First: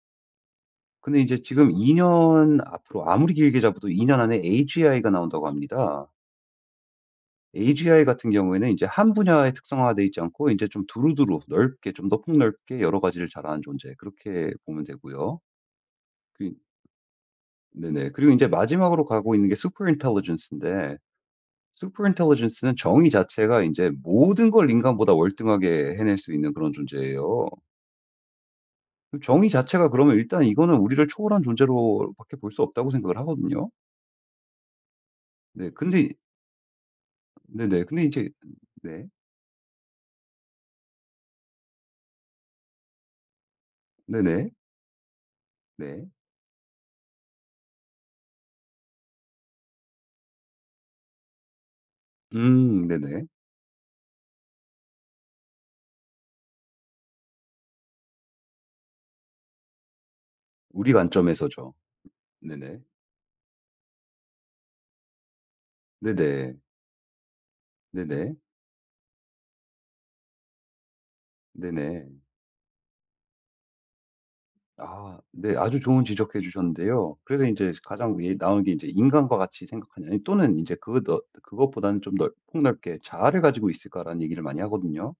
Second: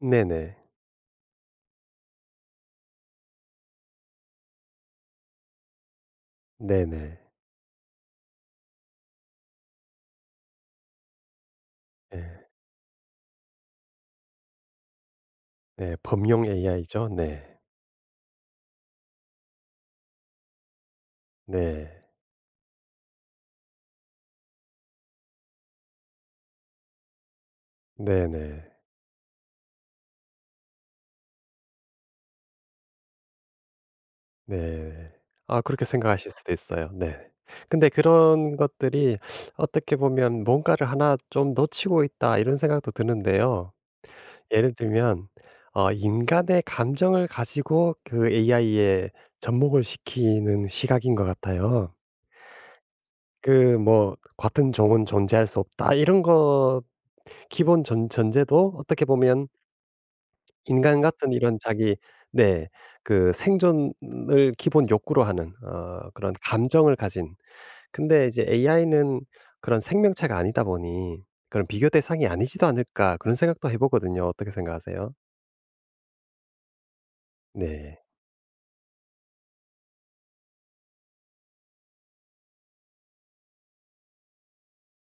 네네. 근데 인제 지금 2 년 앞으로 아무리 길게 잡아도 2 년 안에 agi가 나온다고 합니다. 네네. agi 같은 경우에는 이제 1 분야에 특성화 되어있지 않고 인제 좀 두루두루 넓게 좀 더 예. 폭넓게 여러 가지를 잘하는 존재 그렇게 보면 되고요. 예. 범용 그 ai죠. 네. 네네 그리고 인제 마지막으로 가고 있는게 superintelligence인데 네. superintelligence는 정의 자체가 인제 모든 걸 인간보다 월등하게 해낼 수 있는 그런 존재에요. 네네. 그 정의 자체가 그러면 일단 이거는 우리를 초월한 존재로밖에 볼 수 없다고 생각을 하거든요. 네. 아 네 그렇게 근데 생각하실 수도 있어요. 네. 네네 근데 근데 인제 그런 그 네. 것들이 어떻게 보면 '뭔가를 1 좀 놓치고 있다.' 이런 생각도 드는데요. 네네. 예를 들면 어 네. 인간의 감정을 가지고 그 ai에 접목을 시키는 시각인 것 같아요. 음 네네. 그 뭐 "같은 종은 존재할 수 없다." 이런 거 기본 전 전제도 어떻게 보면 우리 인간 같은 이런 관점에서죠. 자기 네 네네. 그 생존을 기본 욕구로 하는 어 그런 네네. 감정을 가진 근데 네네. 이제 ai는 그런 생명체가 아니다 보니 그런 비교 네네. 대상이 아니지도 않을까 그런 생각도 해 보거든요. 어떻게 생각하세요? 아 네 아주 좋은 지적해 주셨는데요. 그래서 인제 [unintelligible] 네. 가장 [unintelligible] 나오는 게 인제 인간과 같이 생각하는 또는 인제 그 너 그것보다는 좀 넓 폭넓게 "자아를 가지고 있을까."라는 얘기를 많이 하거든요.